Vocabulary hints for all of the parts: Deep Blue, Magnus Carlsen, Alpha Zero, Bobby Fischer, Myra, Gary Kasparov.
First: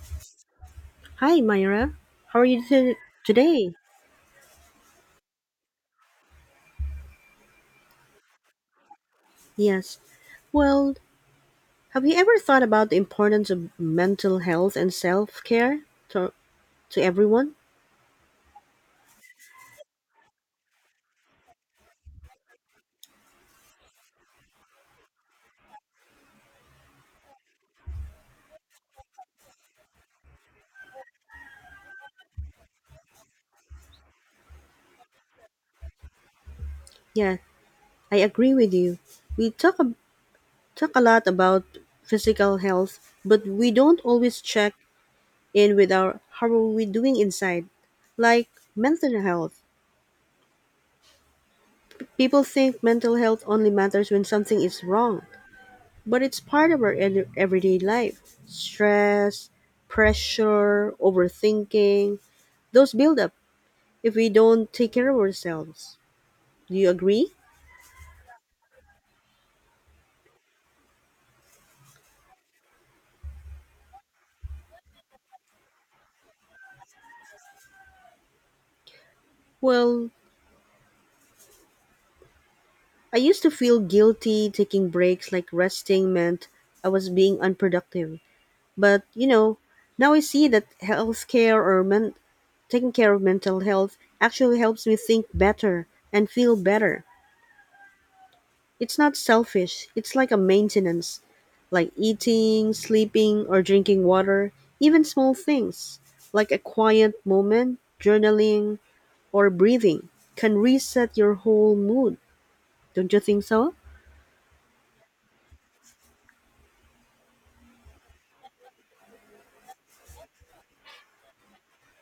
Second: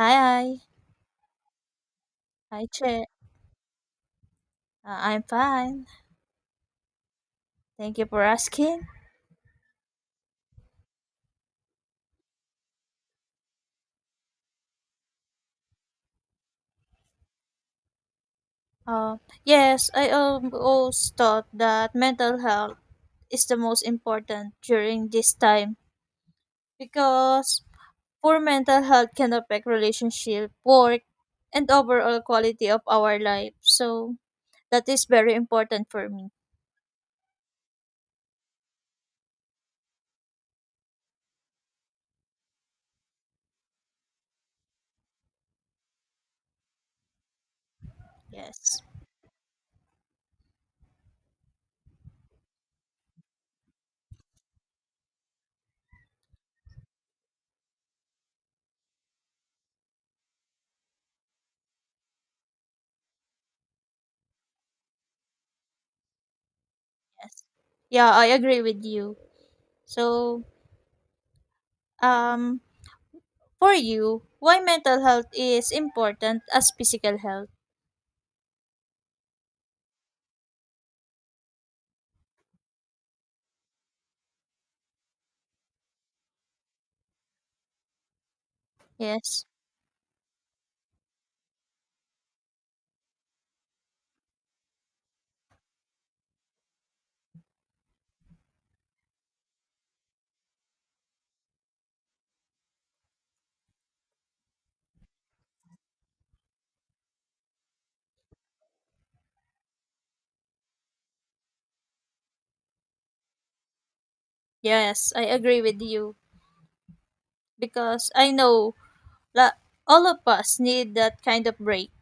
Hi, hi. Hi, Myra. How are Hi, Che. today? I'm fine. Thank you for asking. Yes. Well, have you ever thought about the importance of mental health and self care to, to everyone? Uh, yes, I always thought that mental health is the most important during this time because poor mental health can affect relationship, work, and overall quality of our life. So that is very important for me. Yeah, I agree with you. We talk a lot about physical health, but we don't always check in with our how are we doing inside, like Yes, mental health. People think mental health only matters when something is wrong, but it's part of our everyday life. Stress, pressure, overthinking, those build up if we don't take care of ourselves. Do you agree? yes. Yeah, I agree with you. So, um, for you, why mental health is important as physical health? Well, I used to feel guilty taking breaks like resting meant I was being unproductive. But, you Yes. know, now I see that taking care of mental health actually helps me think better and feel better. It's not selfish, it's like a maintenance, like eating, sleeping, or drinking water, even small things, like a quiet moment, journaling, or breathing, can reset your whole mood. Don't you think so? Yes, I agree with you because I know la- all of us need that kind of break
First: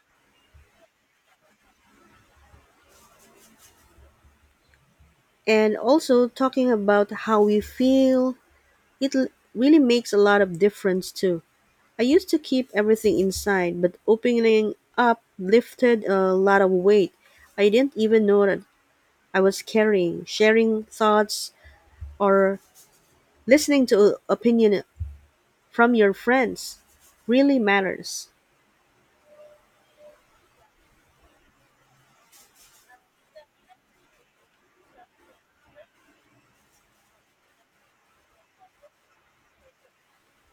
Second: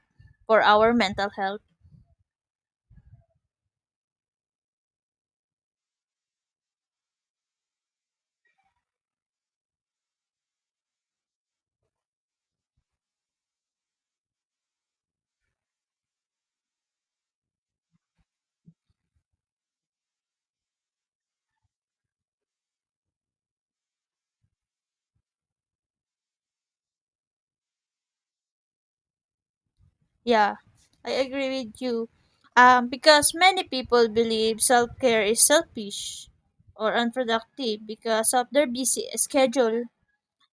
for our mental health. And also, talking about how we feel, it really makes a lot of difference too. I used to keep everything inside, but opening up lifted a lot of weight. I didn't even know that I was carrying, sharing thoughts or listening to opinion from your friends really matters. Yeah, I agree with you. Because many people believe self care is selfish or unproductive because of their busy schedule,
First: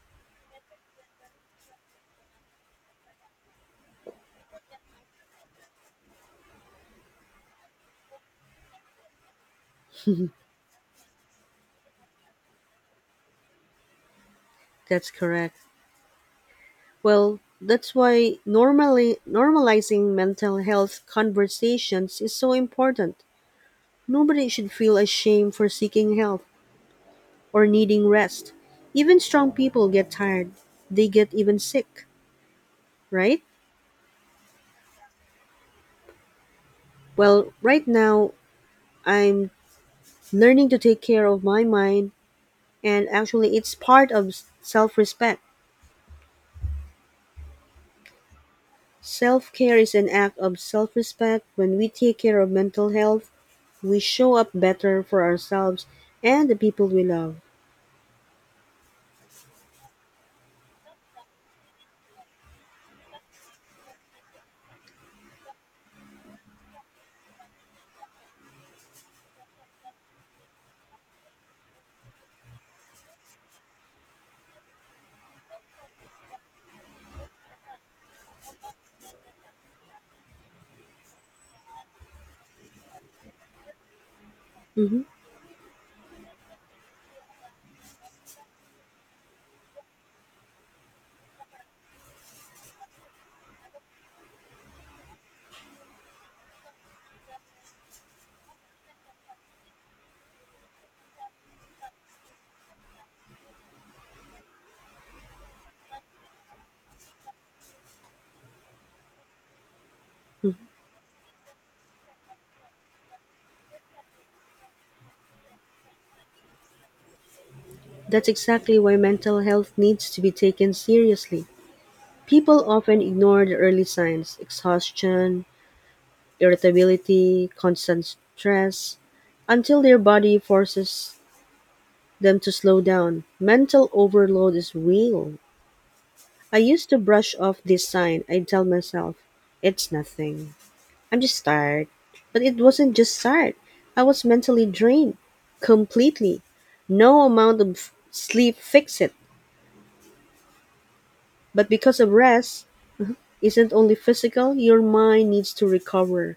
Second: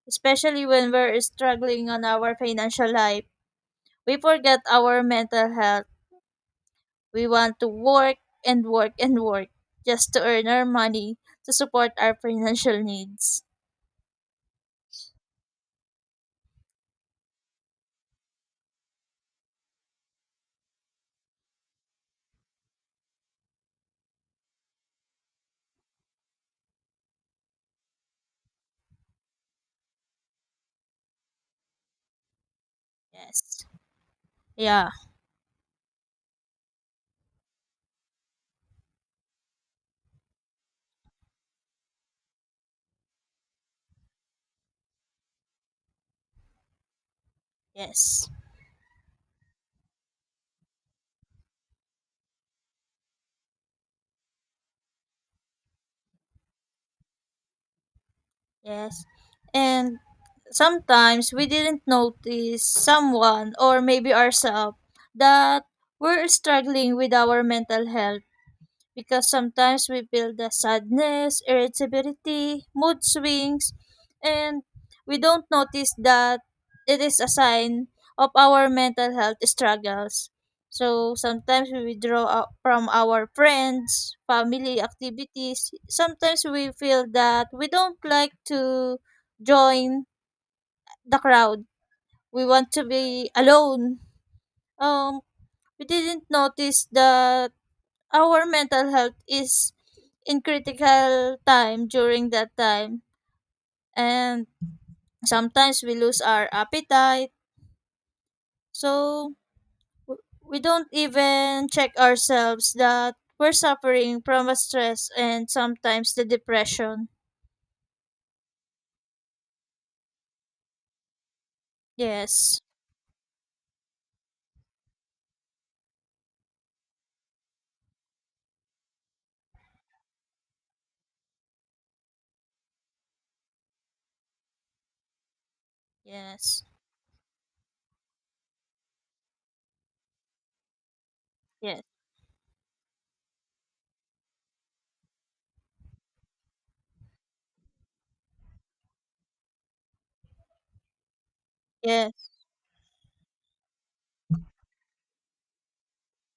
especially when we're struggling on our financial life. We forget our mental health. We want to work and work and work just to earn our money to support our financial needs. That's correct. Well, that's why normally normalizing mental health conversations is so important. Nobody should feel ashamed for seeking help or needing rest. Even strong people get tired. They get even sick, right? Yes. Yeah. Well, right now I'm learning to take care of my mind and actually it's part of self-respect. Yes. Self-care is an act of self-respect. When we take care of mental health, we show up better for ourselves and the people we love. Yes. And sometimes we didn't notice someone or maybe ourselves that we're struggling with our mental health because sometimes we feel the sadness, irritability, mood swings, and we don't notice that it is a sign of our mental health struggles. So sometimes we withdraw out from our friends, family Mhm. activities. Sometimes we feel that we don't like to join the crowd. We want to be alone. Um, we didn't notice the our mental health is in critical time during that time and sometimes we lose our appetite so we don't even check ourselves that we're suffering from a stress and sometimes the depression. That's exactly why mental health needs to be taken seriously. yes People often ignore the early signs exhaustion, irritability, constant stress until their body forces them to slow down. Mental overload is real. I yes used to brush off this sign. I tell myself, it's nothing. I'm just yes tired. But it wasn't just tired. I was mentally drained. Completely. No amount of sleep fixed it. But because of yes rest isn't only physical, your mind needs to recover.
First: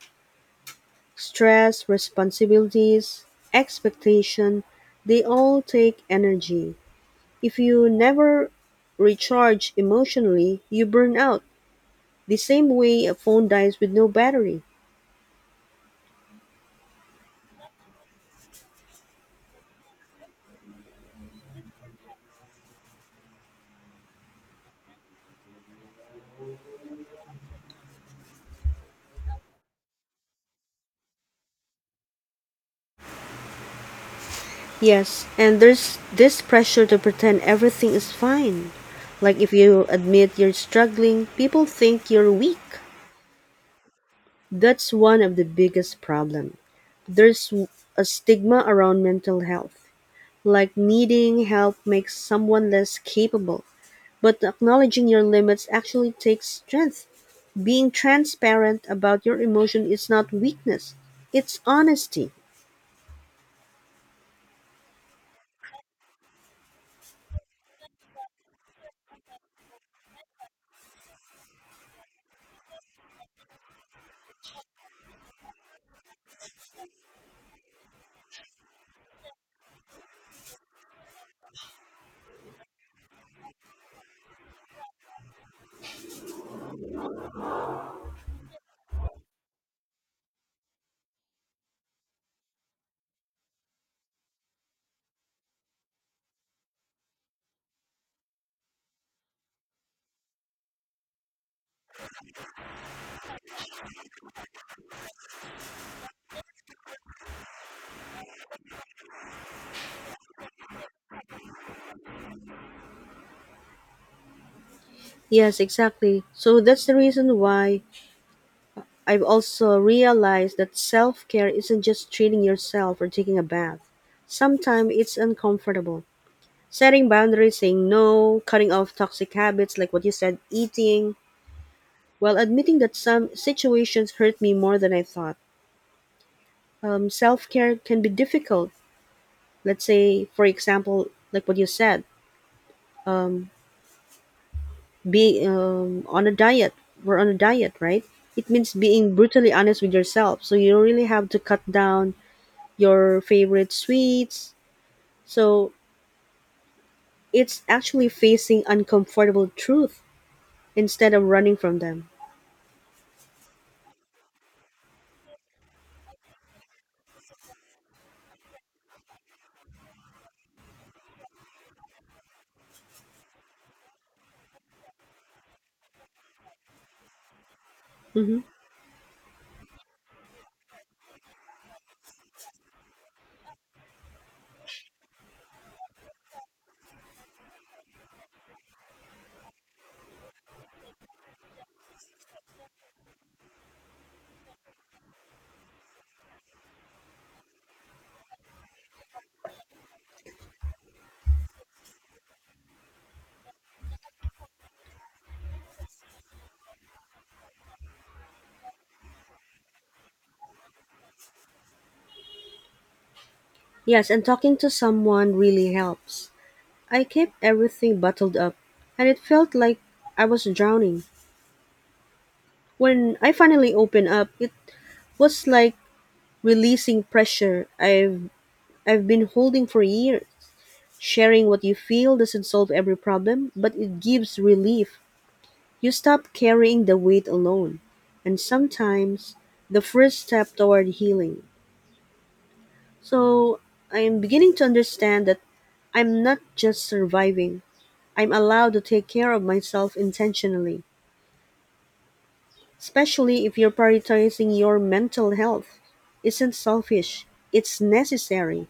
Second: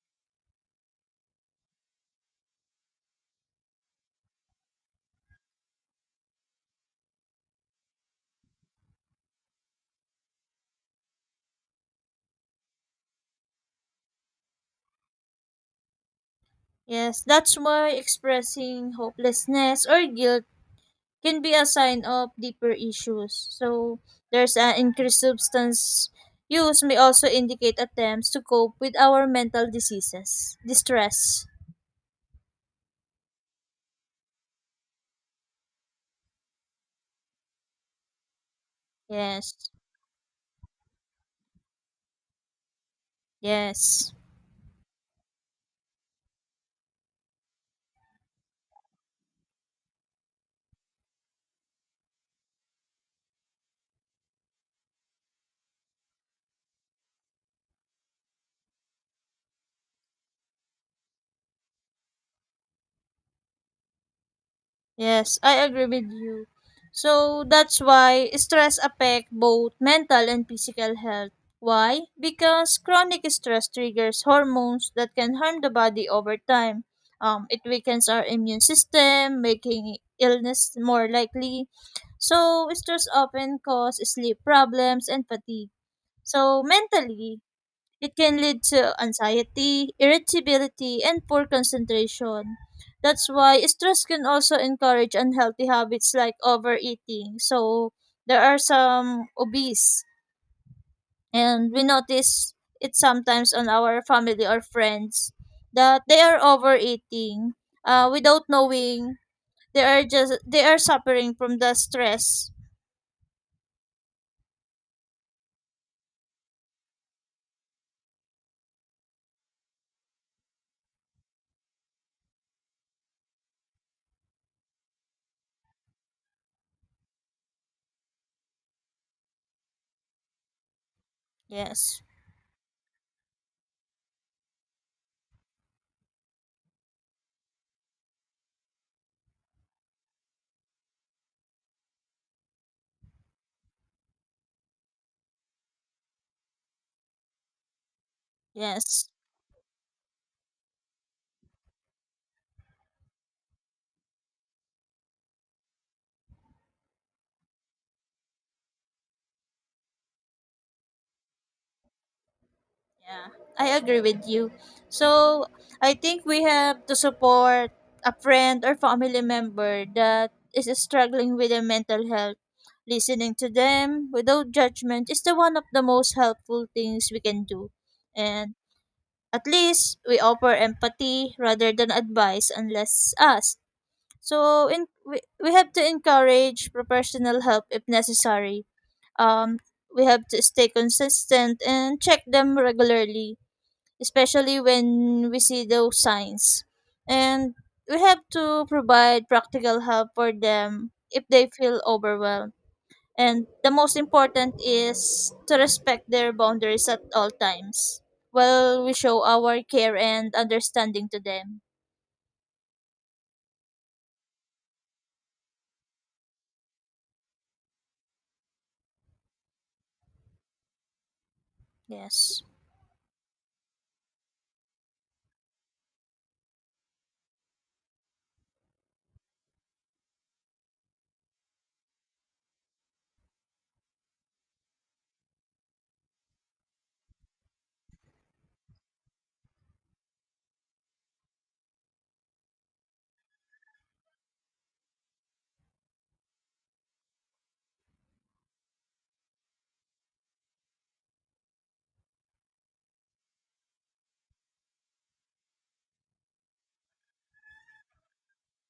Stress, responsibilities, expectation, they all take energy. If you never recharge emotionally, you burn out. The same way a phone dies with no battery. yes That's why expressing hopelessness or guilt can be a sign of deeper issues. So, there's an increased substance use may also indicate attempts to cope with our mental diseases. Distress. Yes, and there's this pressure to pretend everything is fine. Like if Yes. you admit you're struggling, people think you're weak. Yes. That's one of the biggest problem. There's a stigma around mental health, like needing help makes someone less capable. But acknowledging your limits actually takes strength. Being transparent about your emotion is not weakness, it's honesty. Yes, I agree with you. So that's why stress affect both mental and physical health. Why? Because chronic stress triggers hormones that can harm the body over time. It weakens our immune system, making illness more likely. So stress often cause sleep problems and fatigue. So mentally, it can lead to anxiety, irritability, and poor concentration. That's why stress can also encourage unhealthy habits like overeating. So there are some obese, and we notice it sometimes on our family or friends that they are overeating without knowing they are suffering from the stress. Yes, exactly. So that's the reason why I've also realized that self care isn't just treating yourself or taking a bath. Sometimes it's uncomfortable. Setting boundaries, saying no, cutting off toxic habits like what you said, eating, Yes, while admitting that some situations hurt me more than I thought. Self care can be difficult. Let's say, for example, like what you said, being on a diet. We're on a diet, right? It means yes. being brutally honest with yourself. So you really have to cut down your favorite sweets, so it's actually facing uncomfortable truth instead of running from them. Yeah, I agree with you. So I think we have to support a friend or family member that is struggling with their mental health. Listening to them without judgment is the one of the most helpful things we can do. Hmm. And at least we offer empathy rather than advice unless asked. So in, we have to encourage professional help if necessary. Um, we have to stay consistent and check them regularly especially when we see those signs. And we have to provide practical help for them if they feel overwhelmed. And the most important is to respect their boundaries at all times while we show our care and understanding to them. Yes, and talking to someone really helps. I kept everything bottled up, and it felt like I was drowning. Yes. When I finally opened up, it was like releasing pressure I've been holding for years. Sharing what you feel doesn't solve every problem, but it gives relief. You stop carrying the weight alone. And sometimes the first step toward healing. So I'm beginning to understand that I'm not just surviving. I'm allowed to take care of myself intentionally, especially if you're prioritizing your mental health. Isn't selfish, it's necessary.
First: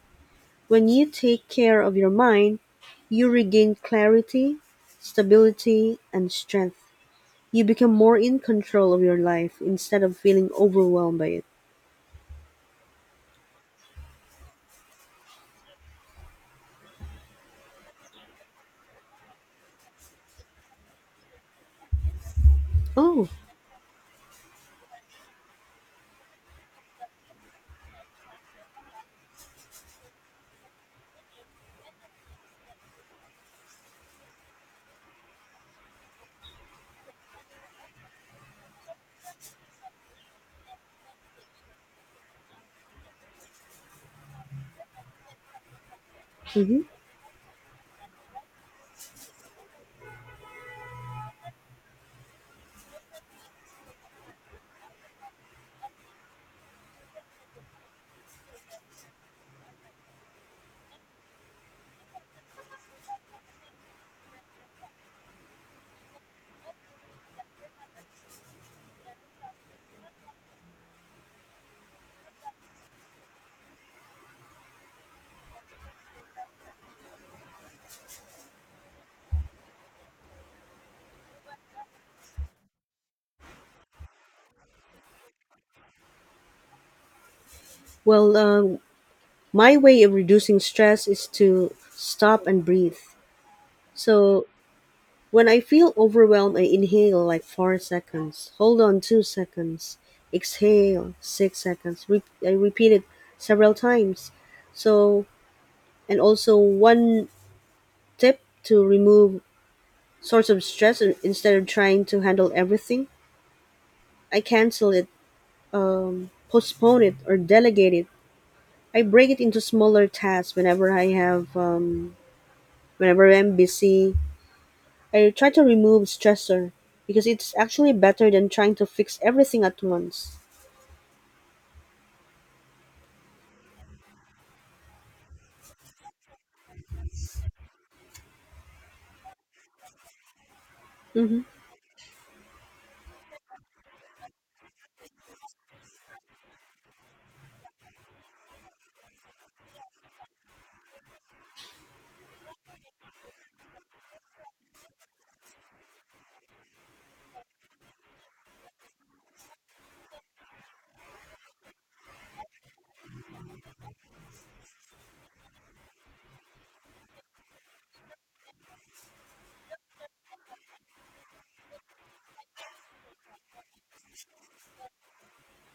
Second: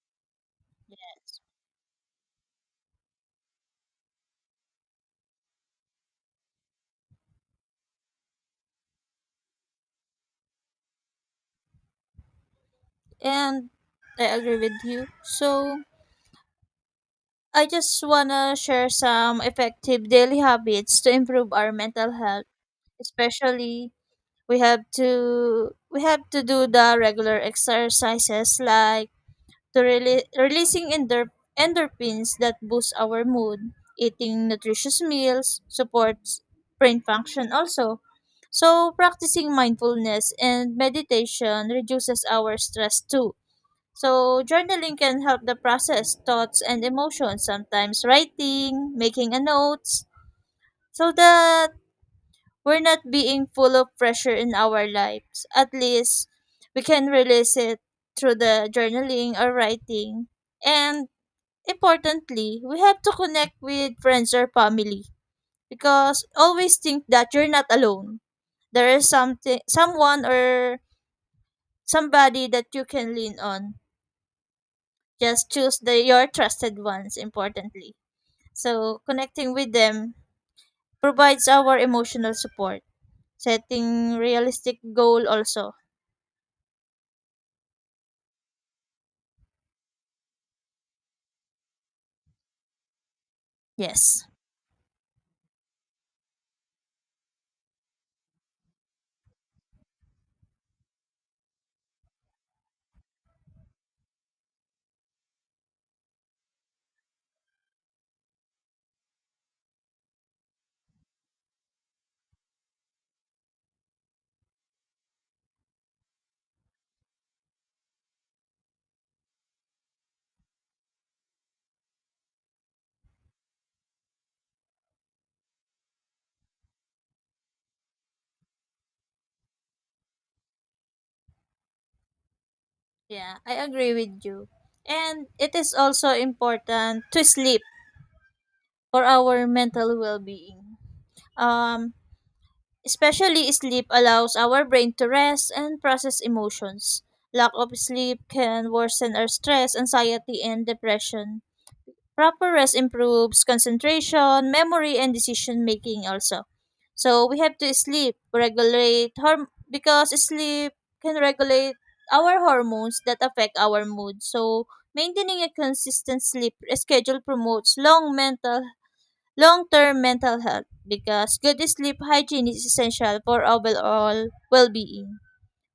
When you take care of your mind, you regain clarity, stability, and strength. You become more in control of your life instead of feeling overwhelmed by it. And I agree with you. So I just wanna share some effective daily habits to improve our mental health, Oh. especially we have to do the regular exercises like to releasing endorphins that boost our mood, eating nutritious meals supports brain function also, so practicing mindfulness and meditation reduces our stress too, so journaling can help the process thoughts Hmm. and emotions, sometimes writing, making a notes, so the we're not being full of pressure in our lives. At least we can release it through the journaling or writing. And importantly, we have to connect with friends or family because always think that you're not alone. There is something someone or somebody that you can lean on. Just choose the your trusted ones importantly. So connecting with them provides our emotional support. Setting realistic goal also. Well, my way of reducing stress is to stop and breathe. Yes. So when I feel overwhelmed, I inhale like 4 seconds, hold on 2 seconds, exhale 6 seconds. I repeat it several times. So, and also one tip to remove source of stress instead of trying to handle everything, I cancel it, postpone it, or delegate it. I break it into smaller tasks whenever I have, whenever I'm busy I try to remove stressor because it's actually better than trying to fix everything at once. Yeah, I agree with you. And it is also important to sleep for our mental well-being. Mm-hmm. Um, especially sleep allows our brain to rest and process emotions. Lack of sleep can worsen our stress, anxiety, and depression. Proper rest improves concentration, memory, and decision making also. So we have to sleep, regulate because sleep can regulate our hormones that affect our mood. So maintaining a consistent sleep schedule promotes long-term mental health because good sleep hygiene is essential for overall well-being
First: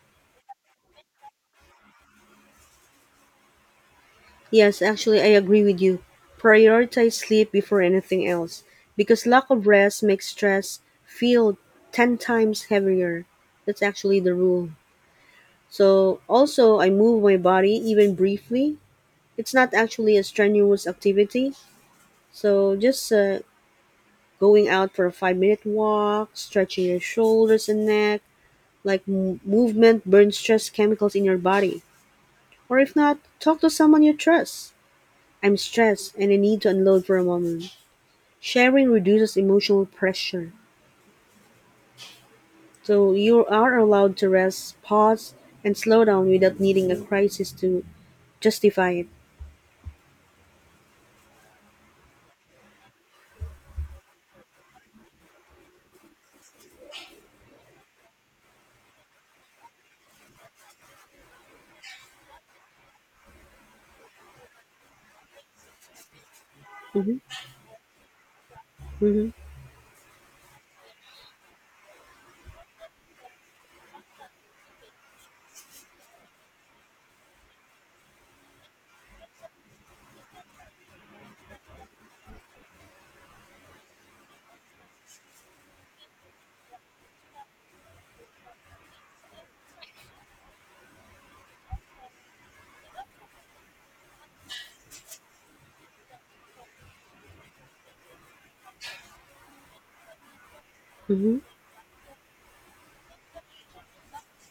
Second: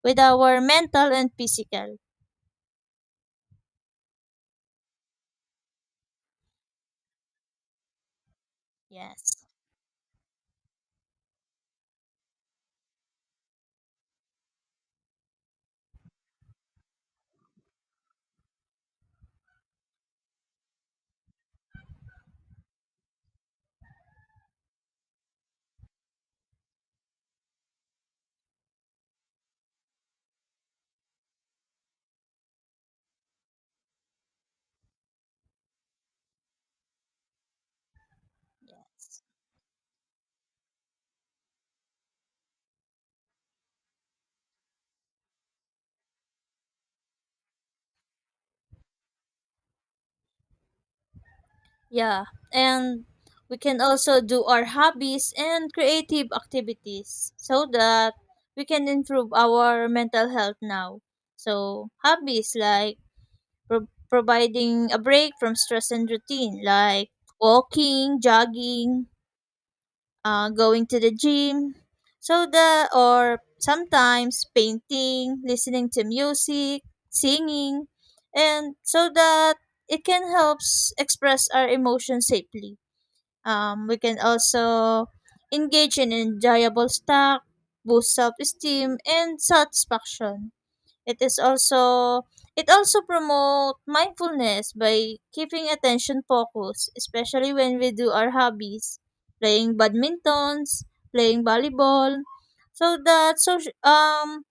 with our mental and physical. Yes, actually, I agree with you. Prioritize sleep before anything else because Yes. lack of rest makes stress feel 10 times heavier. That's actually the rule. So, also, I move my body even briefly. It's not actually a strenuous activity. So, just going out for a 5 minute walk, stretching your shoulders and neck, like movement burns stress chemicals in your body. Or if not, talk to someone you trust. I'm stressed and I need to unload for a moment. Sharing reduces emotional pressure. So you are allowed to rest, pause, and slow down without needing a crisis to justify it. Yeah, and we can also do our hobbies and creative activities so that we can improve our mental health now. So, hobbies like providing a break from stress and routine, like Hmm. walking, jogging, Hmm. Going to the gym, so that, or sometimes painting, listening to music, singing, and so that it can help express our emotions safely. We can also engage in enjoyable snack, boost self-esteem and satisfaction. It is also it also promote mindfulness by keeping attention focused, especially when we do our hobbies, playing badmintons, Hmm. playing volleyball. So that social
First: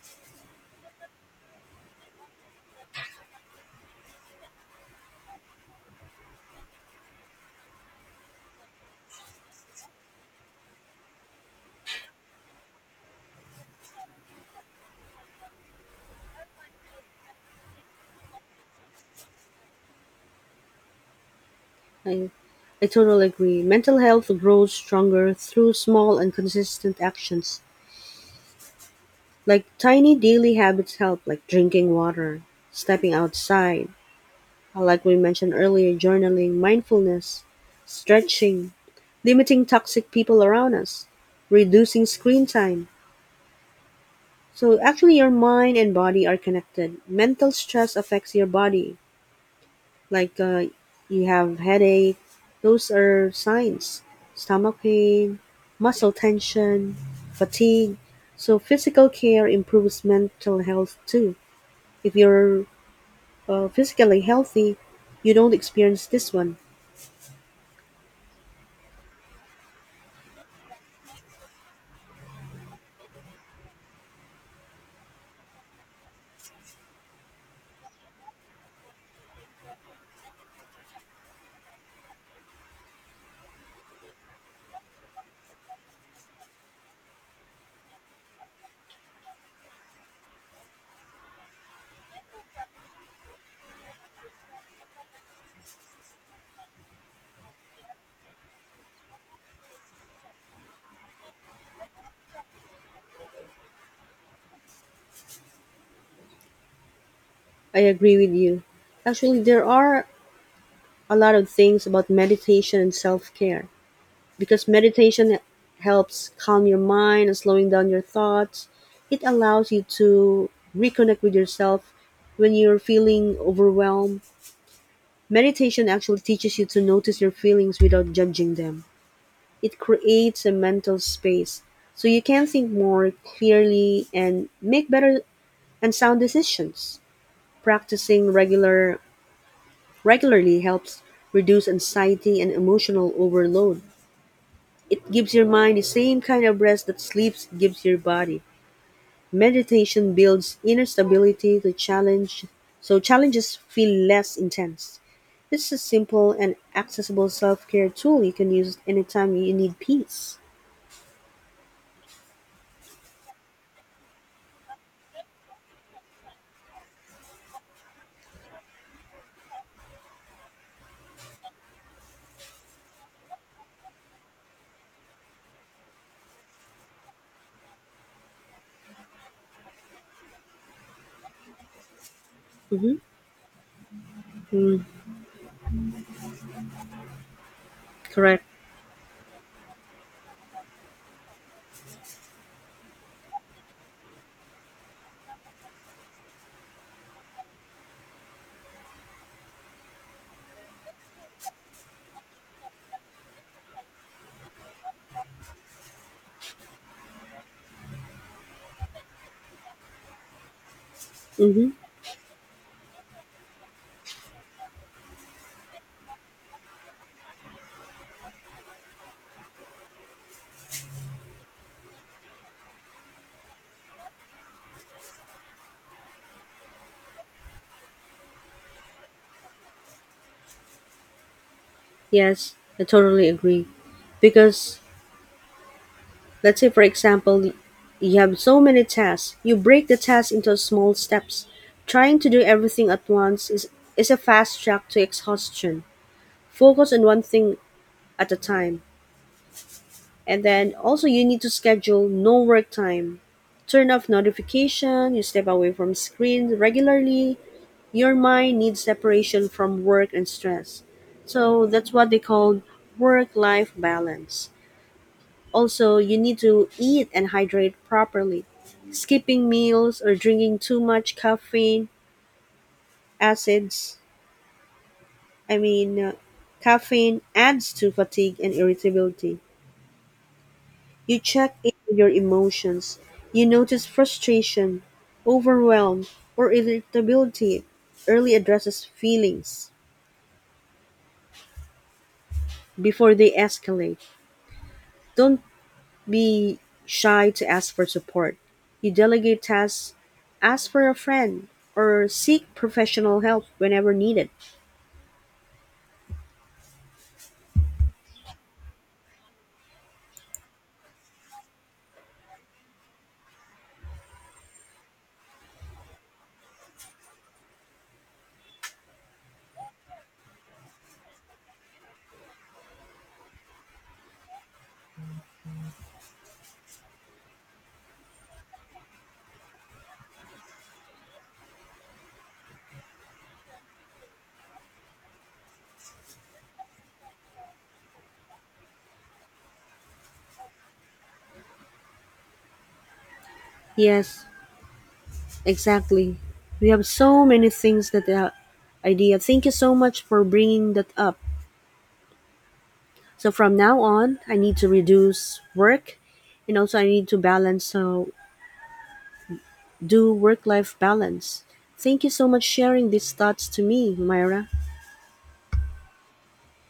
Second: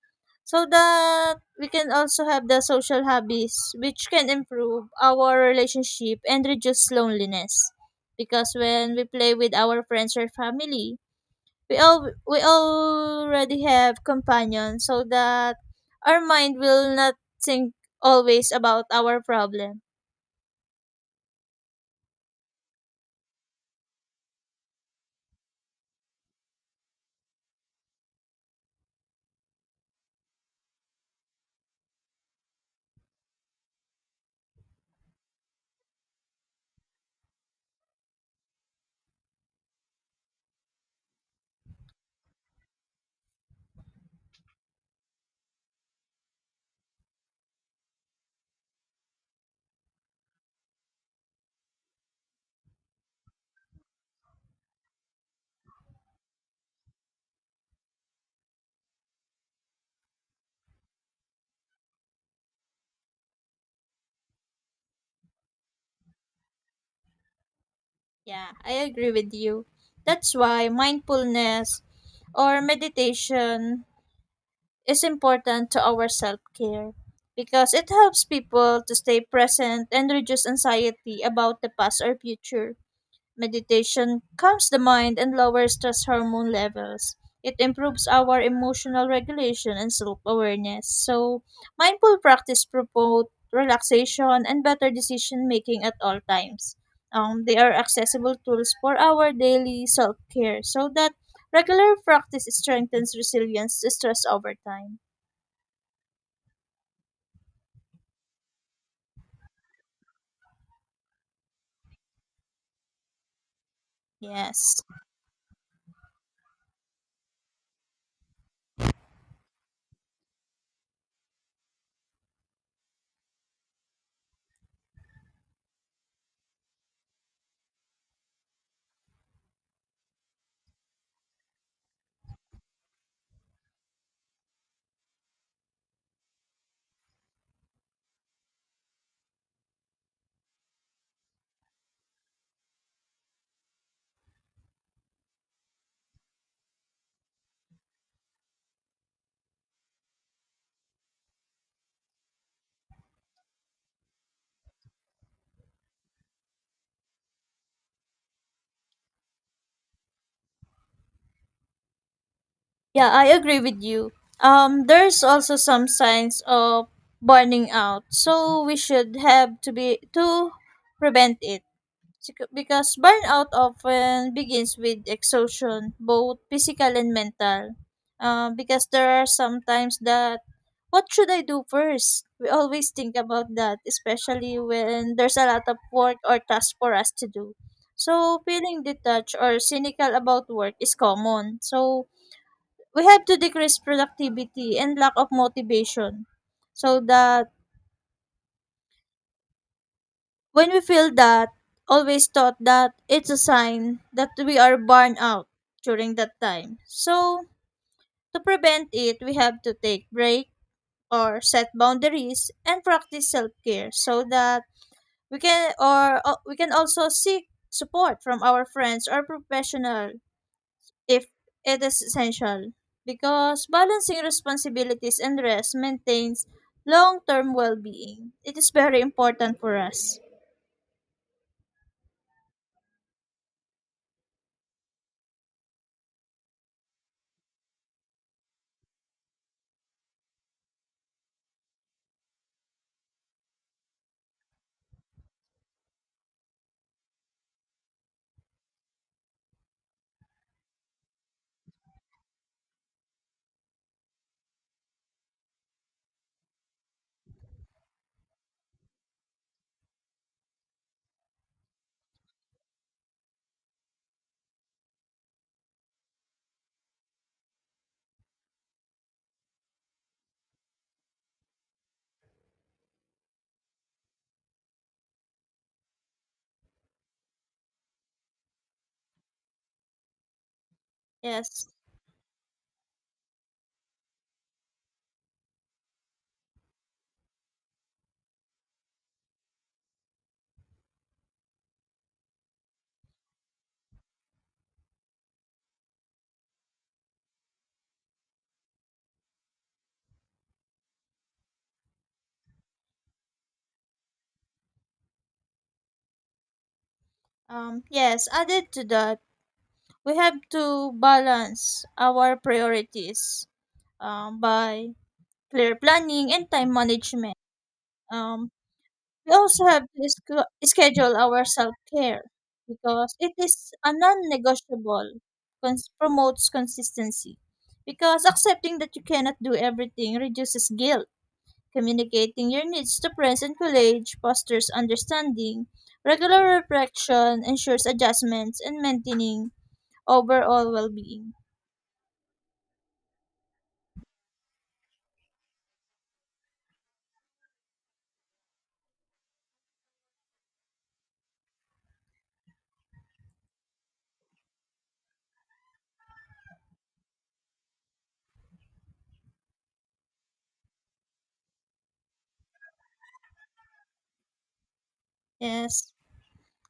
so that we can also have the social hobbies which can improve our relationship and reduce loneliness because when we play with our friends or family we already have companions so that our mind will not think always about our problem. I, I totally agree. Mental health grows stronger through small and consistent actions. Like tiny daily habits help, like drinking water, stepping outside, like we mentioned earlier, journaling, mindfulness, stretching, limiting toxic people around us, reducing screen time. So actually, your mind and body are connected. Mental stress affects your body, like you have headache. Those are signs. Stomach pain, muscle tension, fatigue. So physical care improves mental health too. If you're physically healthy, you don't experience this one. Yeah, I agree with you. That's why mindfulness or meditation is important to our self care because it helps people to stay present and reduce anxiety about the past or future. Meditation calms the mind and lowers stress hormone levels. It improves our emotional regulation and self awareness. So, mindful practice promote relaxation and better decision making at all times. They are accessible tools for our daily self care so that regular practice strengthens resilience to stress over time. I agree with you. Actually, there are a lot of things about meditation and self care because Yes. meditation helps calm your mind and slowing down your thoughts. It allows you to reconnect with yourself when you're feeling overwhelmed. Meditation actually teaches you to notice your feelings without judging them. It creates a mental space so you can think more clearly and make better and sound decisions. Practicing regular regularly helps reduce anxiety and emotional overload. It gives your mind the same kind of rest that sleep gives your body. Meditation builds inner stability to challenge so challenges feel less intense. This is a simple and accessible self-care tool you can use anytime you need peace. Yeah, I agree with you. There's also some signs of burning out, so we should have to be to prevent it. Because burnout often begins with exhaustion, both physical and mental. Because there are sometimes that what should I do first? We always Mm-hmm. think about that, especially Mm. when there's a lot of work or tasks for us to do. So, Correct. feeling detached or cynical about work is common. So, we have to decrease productivity and lack of motivation so that when we feel that always thought that it's a sign that we are burned out during that time, so to prevent it we have to take break or set Mm-hmm. boundaries and practice self-care so that we can or we can also seek support from our friends or professional if it is essential because balancing responsibilities and rest maintains long-term well-being. It is very important for us. Yes, I totally agree. Because let's say, for example, you have so many tasks. You break the task into small steps. Trying to do everything at once is a fast track to exhaustion. Focus on one thing at a time. And then also, you need to schedule no work time. Turn off notification, you step away from screens regularly. Your mind needs separation from work and stress. So that's what they call work life balance. Also, you need to eat and hydrate properly. Skipping meals or drinking too much caffeine acids, I mean, uh, caffeine adds to fatigue and irritability. You check Yes. in with your emotions. You notice frustration, overwhelm, or irritability. Early addresses feelings before they escalate. Don't be shy to ask for support. You delegate tasks, ask for a friend, or seek professional help whenever needed. Yes, added to that, we have to balance our priorities by clear planning and time management. Um, We also have to schedule our self care because it is a non negotiable, promotes consistency. Because accepting that you cannot do everything reduces guilt. Communicating your needs to friends and colleagues fosters understanding. Regular reflection ensures adjustments and maintaining overall well being. Yes, exactly. We have so many things that the idea. Thank you so much for bringing that up. So from now on, I need to reduce work and also I need to balance so do work life balance. Thank you so much sharing these thoughts to me, Myra. Yes,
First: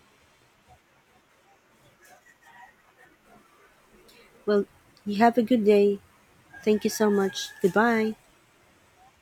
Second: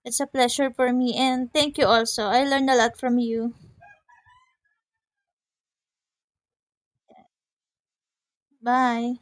it's a pleasure for me and thank you also. I learned a lot from you. Well, you have a good day. Thank you so much. Goodbye. Bye.